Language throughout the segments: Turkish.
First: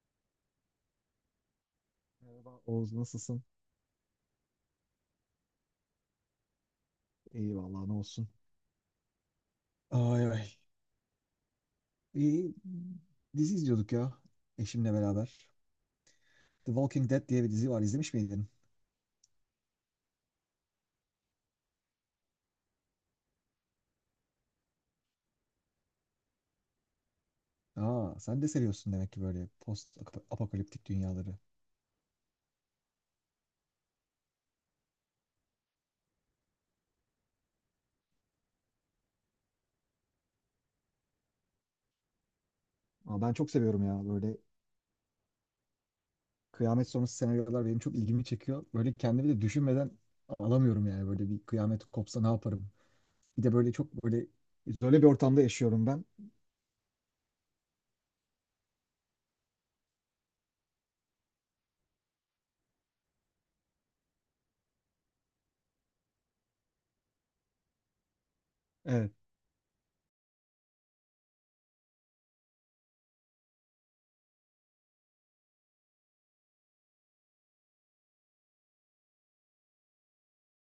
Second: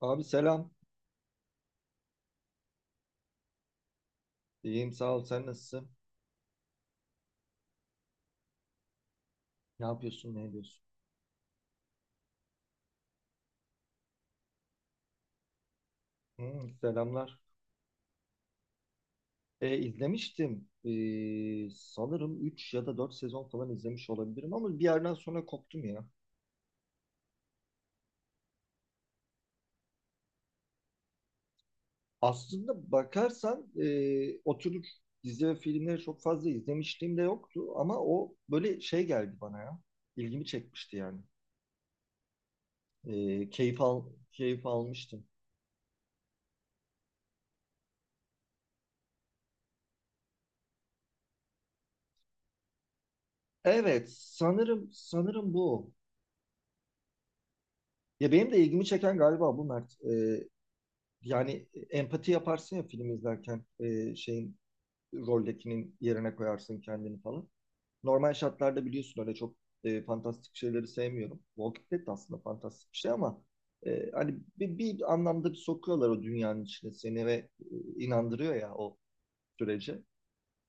Abi selam. Merhaba Oğuz, nasılsın? İyiyim sağ ol. Sen nasılsın? İyi vallahi ne olsun. Ne Ay yapıyorsun? Ne ay. ediyorsun? İyi, dizi izliyorduk ya eşimle beraber. Hmm, The Walking Dead selamlar. diye bir dizi var. İzlemiş miydin? İzlemiştim. Sanırım 3 ya da 4 sezon falan izlemiş olabilirim ama bir yerden sonra koptum ya. Aa, sen de seviyorsun demek ki böyle post apokaliptik dünyaları. Aslında bakarsan o dizi ve filmleri çok fazla izlemişliğim de yoktu ama o böyle şey geldi bana ya. İlgimi çekmişti yani. Ama ben E, çok keyif seviyorum al, ya böyle Keyif almıştım. kıyamet sonrası senaryolar benim çok ilgimi çekiyor. Böyle kendimi de düşünmeden alamıyorum yani böyle bir kıyamet kopsa ne yaparım? Bir de böyle çok Evet, böyle sanırım izole bir ortamda sanırım yaşıyorum bu. ben. Ya benim de ilgimi çeken galiba bu Mert. Yani empati yaparsın ya film izlerken şeyin roldekinin yerine koyarsın kendini falan. Normal şartlarda Evet, biliyorsun öyle çok fantastik şeyleri sevmiyorum. Walking Dead de aslında fantastik bir şey ama hani bir anlamda bir sokuyorlar o dünyanın içine seni ve inandırıyor ya o sürece.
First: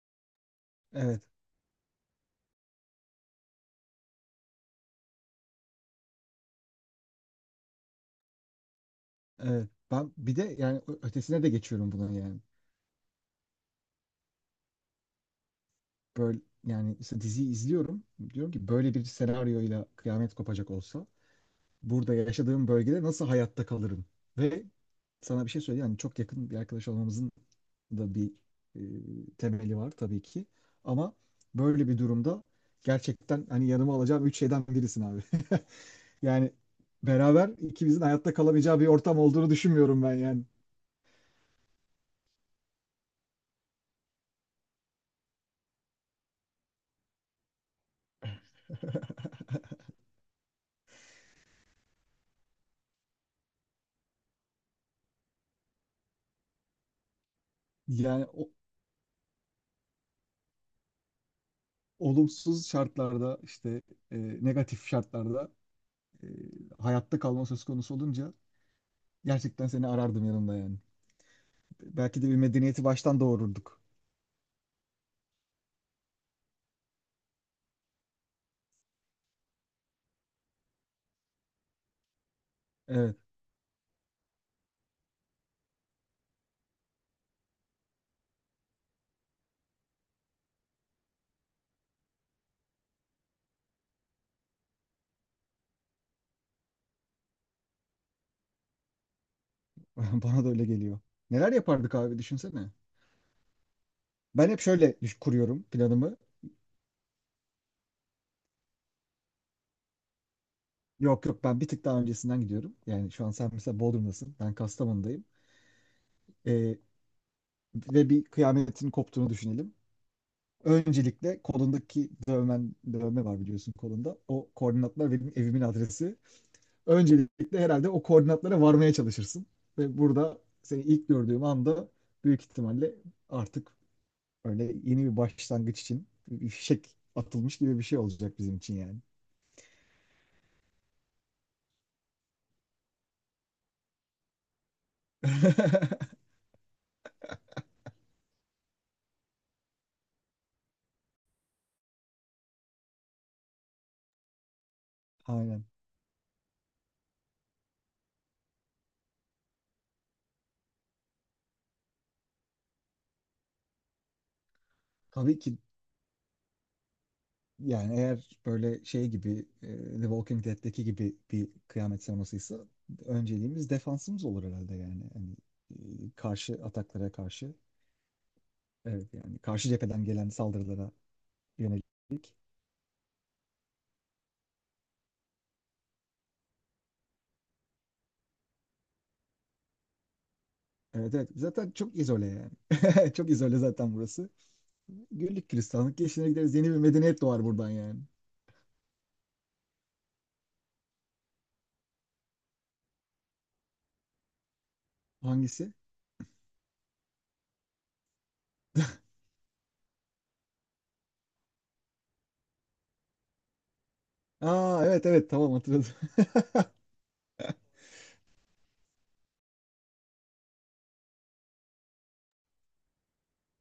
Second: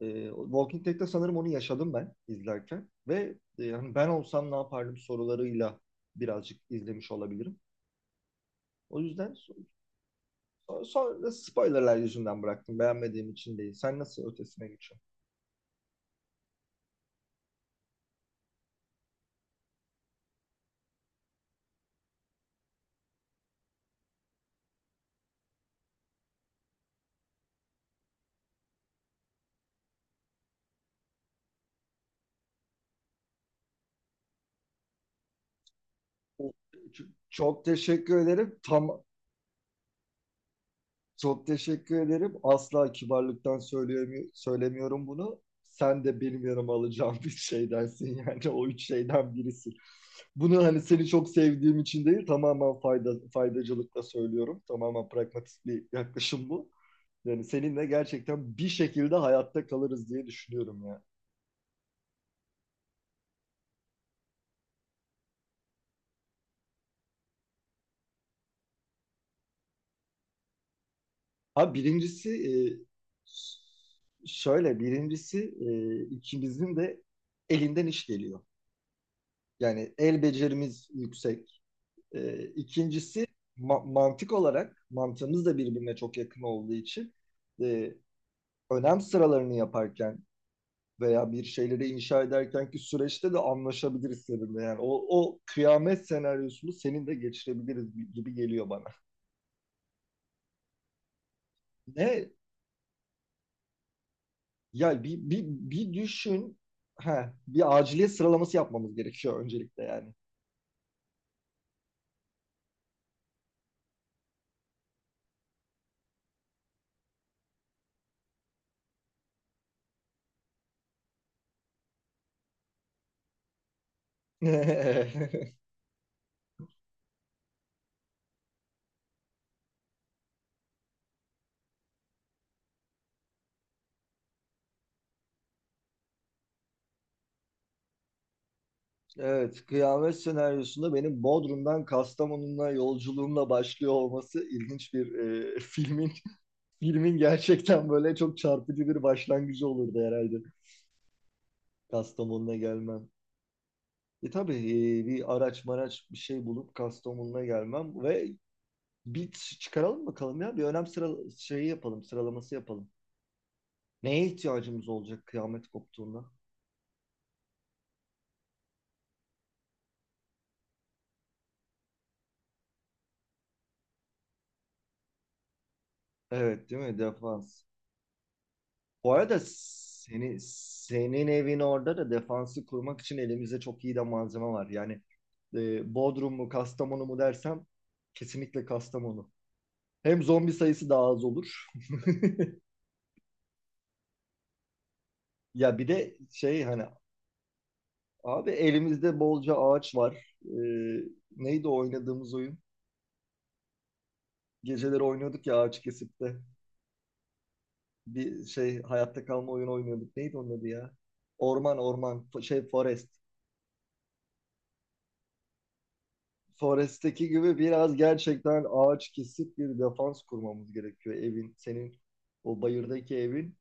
O Walking Dead'de evet, sanırım onu yaşadım ben izlerken ve hani ben olsam ne yapardım sorularıyla birazcık izlemiş olabilirim. O yüzden so, evet. Ben bir de yani So- Sonra ötesine de geçiyorum spoilerlar buna yani. yüzünden bıraktım. Beğenmediğim için değil. Sen nasıl ötesine geçiyorsun? Böyle yani işte diziyi izliyorum. Diyorum ki böyle bir senaryoyla kıyamet kopacak olsa burada yaşadığım bölgede nasıl hayatta kalırım? Ve sana bir şey söyleyeyim. Yani çok yakın bir arkadaş olmamızın da bir e, temeli var tabii ki. Ama böyle bir durumda gerçekten hani yanıma alacağım üç şeyden birisin abi. Yani beraber Çok ikimizin teşekkür hayatta ederim. kalamayacağı bir ortam olduğunu düşünmüyorum ben yani. Çok teşekkür ederim. Asla kibarlıktan söylemiyorum bunu. Sen de benim yanıma alacağım bir şeydensin yani o üç şeyden birisin. Bunu hani seni çok sevdiğim için değil tamamen faydacılıkla söylüyorum. Tamamen pragmatik bir yaklaşım bu. Yani seninle Yani gerçekten bir şekilde hayatta kalırız diye düşünüyorum ya. olumsuz şartlarda işte e, negatif şartlarda e, hayatta kalma söz konusu olunca gerçekten seni arardım yanımda yani. Ha Belki de birincisi bir e, medeniyeti baştan doğururduk. şöyle birincisi, ikimizin de elinden iş geliyor. Yani el becerimiz yüksek. Evet, İkincisi mantık olarak mantığımız da birbirine çok yakın olduğu için e, önem sıralarını yaparken veya bir şeyleri inşa ederken ki süreçte de anlaşabiliriz seninle. Yani o kıyamet senaryosunu senin de geçirebiliriz gibi geliyor bana. bana da öyle geliyor. Neler yapardık abi Ne düşünsene. Ben hep şöyle Ya bir, bir, kuruyorum bir planımı. düşün. Ha, bir aciliyet sıralaması yapmamız gerekiyor öncelikle yani. Yok yok, ben bir tık daha öncesinden gidiyorum. Yani şu an sen mesela Bodrum'dasın. Ben Kastamonu'dayım. Ee, ve bir kıyametin koptuğunu düşünelim. Öncelikle kolundaki dövmen, dövme var biliyorsun kolunda. O koordinatlar benim evimin adresi. Öncelikle herhalde o koordinatlara varmaya çalışırsın. Ve burada seni ilk gördüğüm anda büyük ihtimalle artık öyle yeni bir başlangıç için bir fişek atılmış gibi bir şey olacak bizim için yani. Evet, kıyamet senaryosunda benim Bodrum'dan Kastamonu'na yolculuğumla başlıyor olması ilginç bir e, filmin filmin gerçekten böyle çok çarpıcı bir başlangıcı olurdu herhalde Kastamonu'na gelmem. Tabii bir araç Aynen. maraç bir şey bulup Kastamonu'na gelmem ve bir çıkaralım bakalım ya bir önem sıra şeyi yapalım sıralaması yapalım. Neye ihtiyacımız olacak Tabii ki kıyamet koptuğunda? yani eğer böyle şey gibi The Walking Dead'deki gibi bir kıyamet sinemasıysa önceliğimiz defansımız olur herhalde yani. Hani karşı Evet, değil mi? ataklara karşı, Defans. Bu evet, arada yani karşı cepheden gelen saldırılara senin evin yönelik. orada da defansı kurmak için elimizde çok iyi de malzeme var. Yani Bodrum mu Kastamonu mu dersem kesinlikle Kastamonu. Hem zombi sayısı daha Evet, az evet. olur. Zaten çok izole yani. Çok izole zaten burası. Güllük Ya bir gülistanlık de geçine gideriz. şey Yeni bir hani medeniyet doğar buradan yani. abi elimizde bolca ağaç var. Neydi o oynadığımız oyun? Geceleri oynuyorduk ya Hangisi? ağaç kesip de. Bir şey, hayatta kalma oyunu oynuyorduk. Neydi onun adı ya? Orman orman, şey, forest. Aa, evet evet tamam hatırladım. Forest'teki gibi biraz gerçekten ağaç kesip bir defans kurmamız gerekiyor evin. Senin o bayırdaki evin.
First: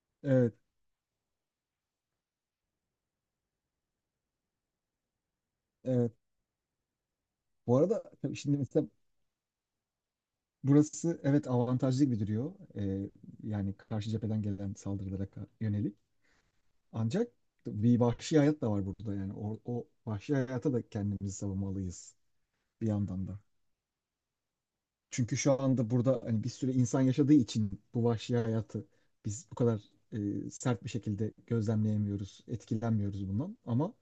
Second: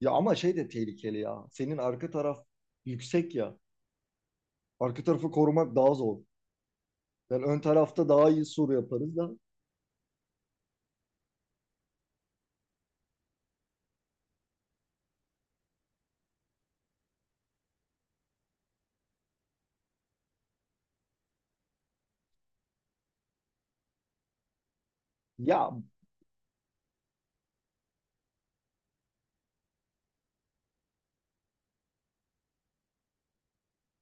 Ya ama Evet şey de tehlikeli ya. Senin arka taraf yüksek ya. Arka tarafı korumak daha evet. zor. Yani ön Bu arada tarafta daha tabii iyi şimdi sur mesela yaparız da. burası, evet, avantajlı gibi duruyor. Yani karşı cepheden gelen saldırılara yönelik. Ancak bir vahşi hayat da var burada yani. O vahşi hayata da kendimizi savunmalıyız bir yandan da. Çünkü şu Ya anda burada hani bir sürü insan yaşadığı için bu vahşi hayatı biz bu kadar sert bir şekilde gözlemleyemiyoruz, etkilenmiyoruz bundan. Ama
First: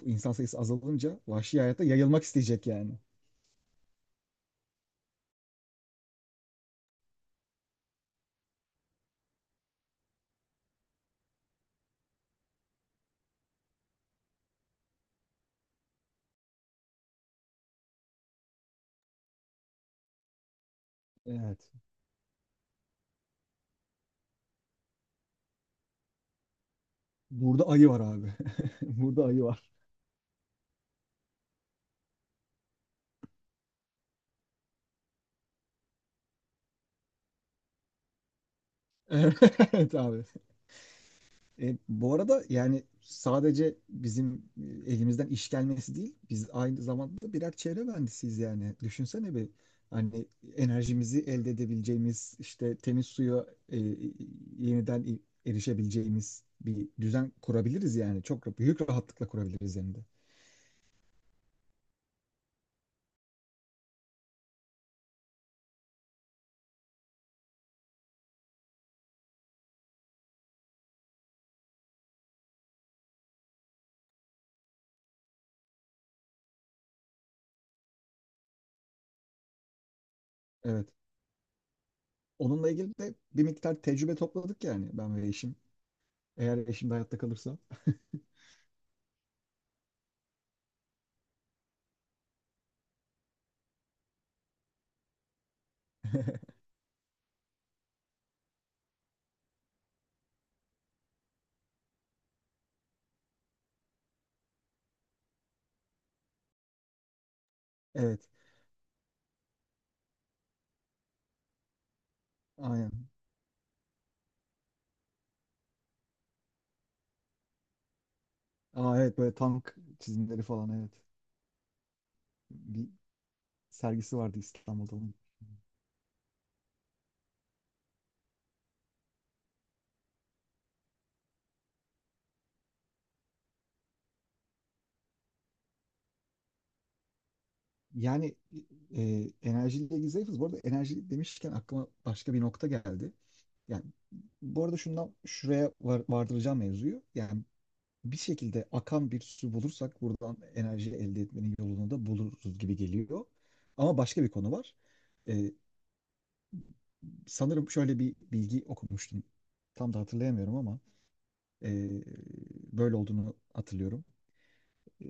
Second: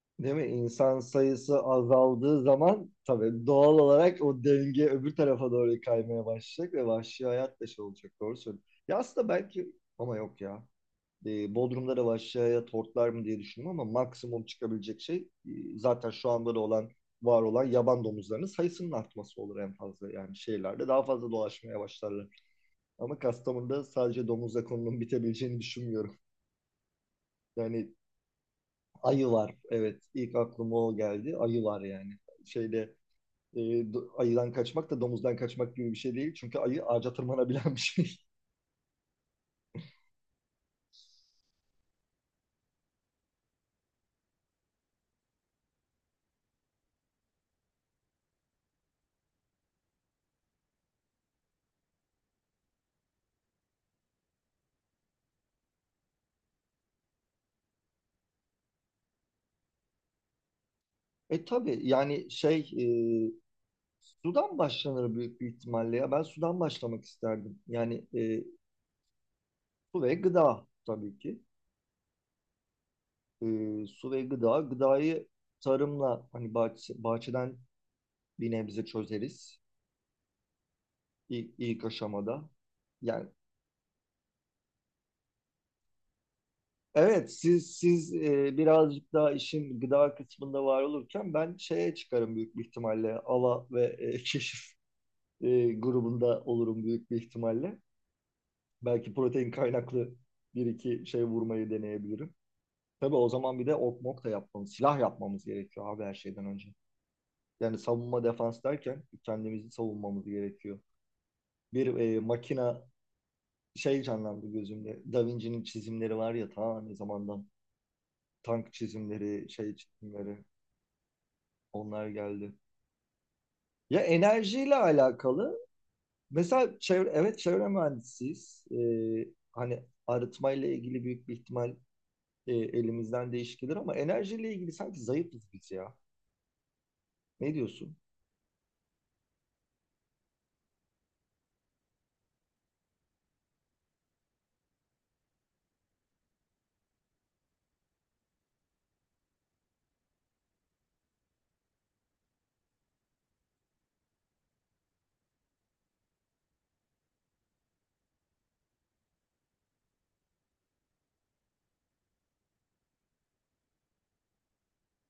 bu insan Değil mi? sayısı İnsan azalınca sayısı vahşi hayata yayılmak azaldığı isteyecek zaman yani. tabii doğal olarak o denge öbür tarafa doğru kaymaya başlayacak ve vahşi hayat da şey olacak. Doğru söylüyorsun. Ya aslında belki ama yok ya. Bodrum'da da vahşi hayat hortlar mı diye düşündüm ama maksimum çıkabilecek şey e, zaten şu anda da olan, var olan yaban domuzlarının sayısının artması olur en fazla. Yani şehirlerde daha fazla Evet. dolaşmaya başlarlar. Ama Kastamonu'da sadece domuzla konunun bitebileceğini düşünmüyorum. Burada Yani ayı var abi. Burada ayı ayı var. var. Evet, ilk aklıma o geldi. Ayı var yani. Şeyde e, ayıdan kaçmak da domuzdan kaçmak gibi bir şey değil. Çünkü ayı ağaca tırmanabilen bir şey. Evet abi. Bu arada yani sadece bizim elimizden iş gelmesi değil, biz aynı zamanda da birer çevre mühendisiyiz yani. Düşünsene bir hani enerjimizi elde edebileceğimiz, işte temiz suya e, yeniden erişebileceğimiz bir düzen kurabiliriz yani. Çok büyük rahatlıkla kurabiliriz hem de. Tabii yani şey e, sudan başlanır büyük bir ihtimalle ya. Ben sudan başlamak isterdim. Yani su ve gıda tabii ki. E, Su ve gıda. Gıdayı tarımla hani bahçeden bir nebze çözeriz. Evet. İlk aşamada. Onunla ilgili de Yani bir miktar tecrübe topladık yani ben ve eşim. Eğer eşim de hayatta Evet, kalırsa. siz birazcık daha işin gıda kısmında var olurken ben şeye çıkarım büyük bir ihtimalle. Ala ve keşif grubunda olurum büyük bir ihtimalle. Belki protein kaynaklı bir iki şey vurmayı deneyebilirim. Tabii o zaman bir de ok mok da yapmamız, silah yapmamız gerekiyor abi her şeyden önce. Yani savunma Evet. defans derken kendimizi savunmamız gerekiyor. Bir makina Aynen. şey canlandı gözümde. Da Vinci'nin çizimleri var ya ta ne zamandan. Tank Aa, evet böyle çizimleri, tank şey çizimleri çizimleri. falan evet. Onlar geldi. Bir Ya sergisi vardı enerjiyle İstanbul'da onun. alakalı. Mesela çevre, evet çevre mühendisiyiz. Hani arıtmayla ilgili büyük bir ihtimal elimizden değiş gelir ama enerjiyle ilgili sanki zayıfız biz ya. Ne diyorsun? Yani e, enerjiyle ilgili zayıfız. Bu arada enerji demişken aklıma başka bir nokta geldi. Yani bu arada şundan şuraya vardıracağım mevzuyu. Yani bir şekilde akan bir su bulursak buradan enerji elde etmenin yolunu da buluruz gibi geliyor. Ama başka bir konu var. E, sanırım şöyle bir bilgi okumuştum. Tam da hatırlayamıyorum ama e, böyle olduğunu hatırlıyorum. E,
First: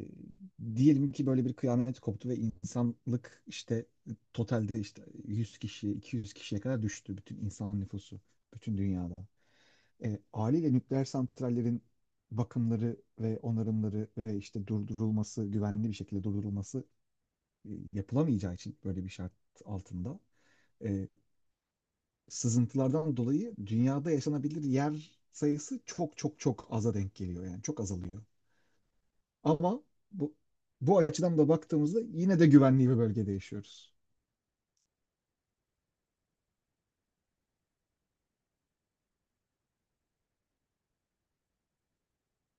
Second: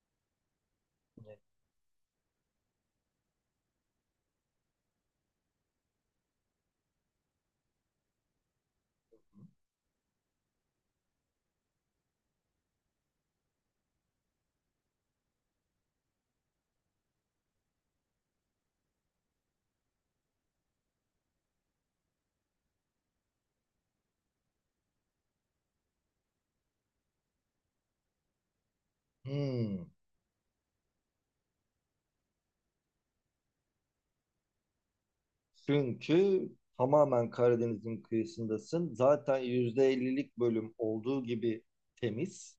diyelim ki Evet. böyle bir kıyamet koptu ve insanlık işte totalde işte 100 kişiye 200 kişiye kadar düştü, bütün insan nüfusu bütün dünyada. Haliyle nükleer santrallerin bakımları ve onarımları ve işte durdurulması, güvenli bir şekilde durdurulması yapılamayacağı için böyle bir şart altında e, sızıntılardan dolayı dünyada yaşanabilir yer sayısı çok çok çok aza denk geliyor yani çok azalıyor. Ama Hmm. bu, bu açıdan da baktığımızda yine de güvenli bir bölgede yaşıyoruz. Çünkü tamamen Karadeniz'in kıyısındasın. Zaten %50'lik bölüm olduğu gibi temiz.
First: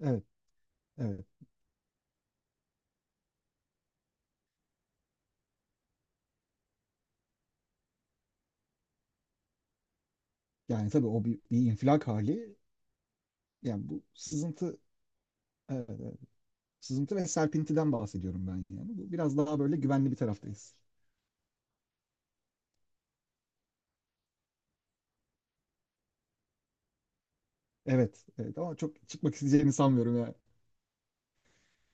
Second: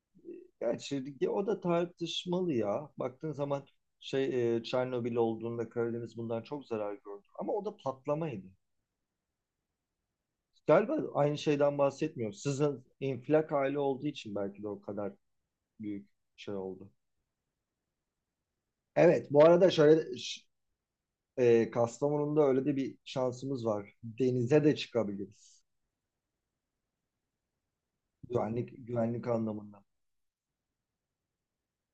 Evet, Gerçi evet. ya o da tartışmalı ya. Baktığın zaman şey Çernobil olduğunda Karadeniz bundan çok zarar gördü. Ama o da patlamaydı. Yani Galiba tabii o aynı bir şeyden infilak bahsetmiyorum. hali. Sizin infilak hali Yani bu olduğu için belki de sızıntı, o kadar evet, büyük evet. şey oldu. Sızıntı ve serpintiden bahsediyorum ben yani. Bu Evet, biraz bu daha arada böyle güvenli bir şöyle taraftayız. Kastamonu'nda öyle de bir şansımız var. Denize de çıkabiliriz. Evet, evet. Güvenlik Ama çok güvenlik çıkmak isteyeceğini anlamında. sanmıyorum ya.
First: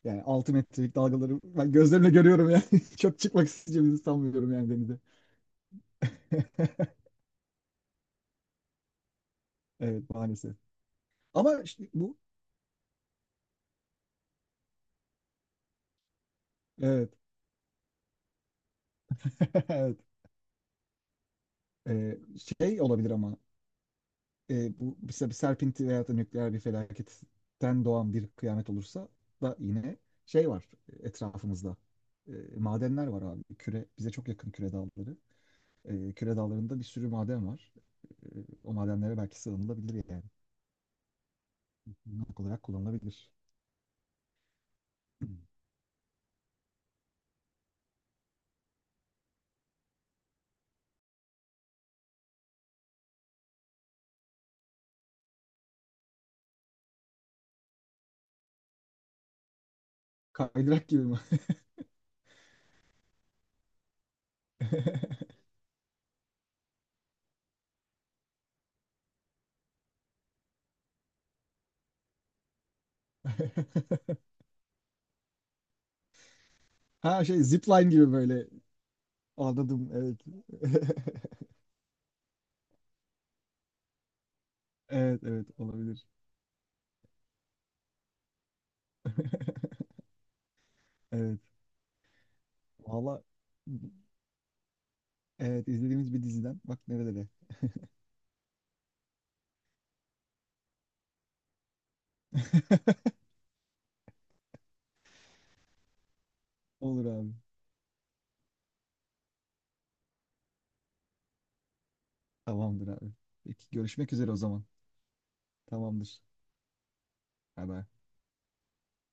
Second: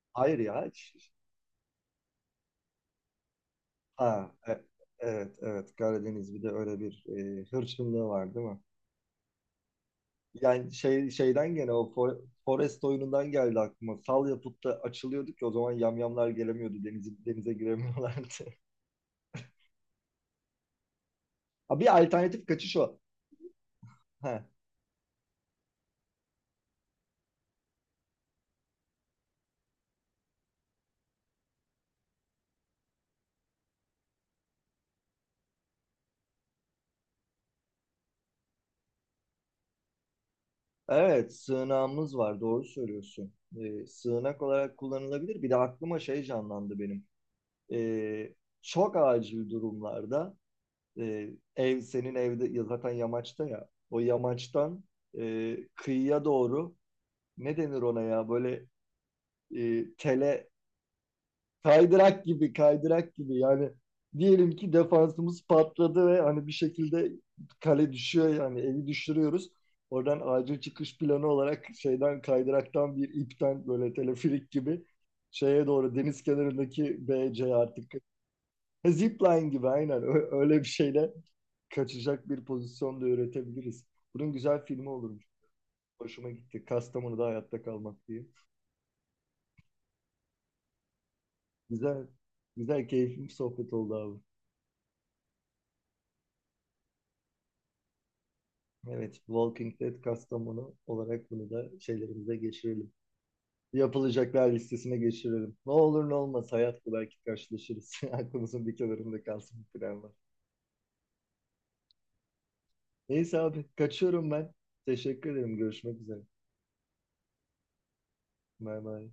Yani Hayır 6 ya. metrelik dalgaları ben gözlerimle görüyorum yani. Çok çıkmak isteyeceğimizi Ha, sanmıyorum yani denize. evet, evet, Karadeniz bir de öyle bir hırçınlığı var değil mi? Evet, maalesef. Yani şey şeyden Ama gene işte o bu, Forest oyunundan geldi aklıma. Sal yapıp da açılıyorduk ya, o zaman yamyamlar gelemiyordu. Denize, evet, denize giremiyorlardı. evet. Ha, bir Ee, alternatif kaçış şey o. olabilir ama Ha. Bu mesela bir serpinti veya da nükleer bir felaketten doğan bir kıyamet olursa da yine şey var etrafımızda. E, madenler var abi. Küre bize çok yakın, küre dağları. Küre dağlarında bir sürü maden var. E, o madenlere belki sığınılabilir yani. Evet, sığınağımız var, Barınak olarak doğru kullanılabilir. söylüyorsun. Sığınak olarak kullanılabilir. Bir de aklıma şey canlandı benim. Ee, Çok acil durumlarda e, ev senin evde ya zaten yamaçta ya. O yamaçtan kıyıya doğru ne denir ona ya, böyle tele. Kaydırak gibi mi? Kaydırak gibi, kaydırak gibi. Yani diyelim ki defansımız patladı ve hani bir şekilde kale düşüyor, yani eli düşürüyoruz. Oradan acil çıkış planı olarak şeyden kaydıraktan bir ipten böyle teleferik gibi şeye doğru, deniz kenarındaki Ha, B şey, BC zipline artık. gibi böyle. Ha, Zipline gibi Anladım, aynen. evet. Öyle bir şeyle kaçacak bir pozisyon da üretebiliriz. Bunun güzel filmi Evet, olurmuş. evet, olabilir. Hoşuma gitti. Kastamonu'da hayatta kalmak diye. Evet. Güzel, güzel Valla, keyifli bir sohbet oldu abi. evet izlediğimiz bir diziden. Bak nerede... Evet, Walking Dead Kastamonu olarak bunu da şeylerimize geçirelim. Yapılacaklar listesine geçirelim. Ne olur ne olmaz, hayat bu, Olur belki abi. karşılaşırız. Aklımızın bir kenarında kalsın bu planlar. Tamamdır abi. Neyse abi, Peki, görüşmek kaçıyorum üzere o ben. zaman. Teşekkür ederim. Görüşmek üzere. Tamamdır. Bay bay. Bay bay.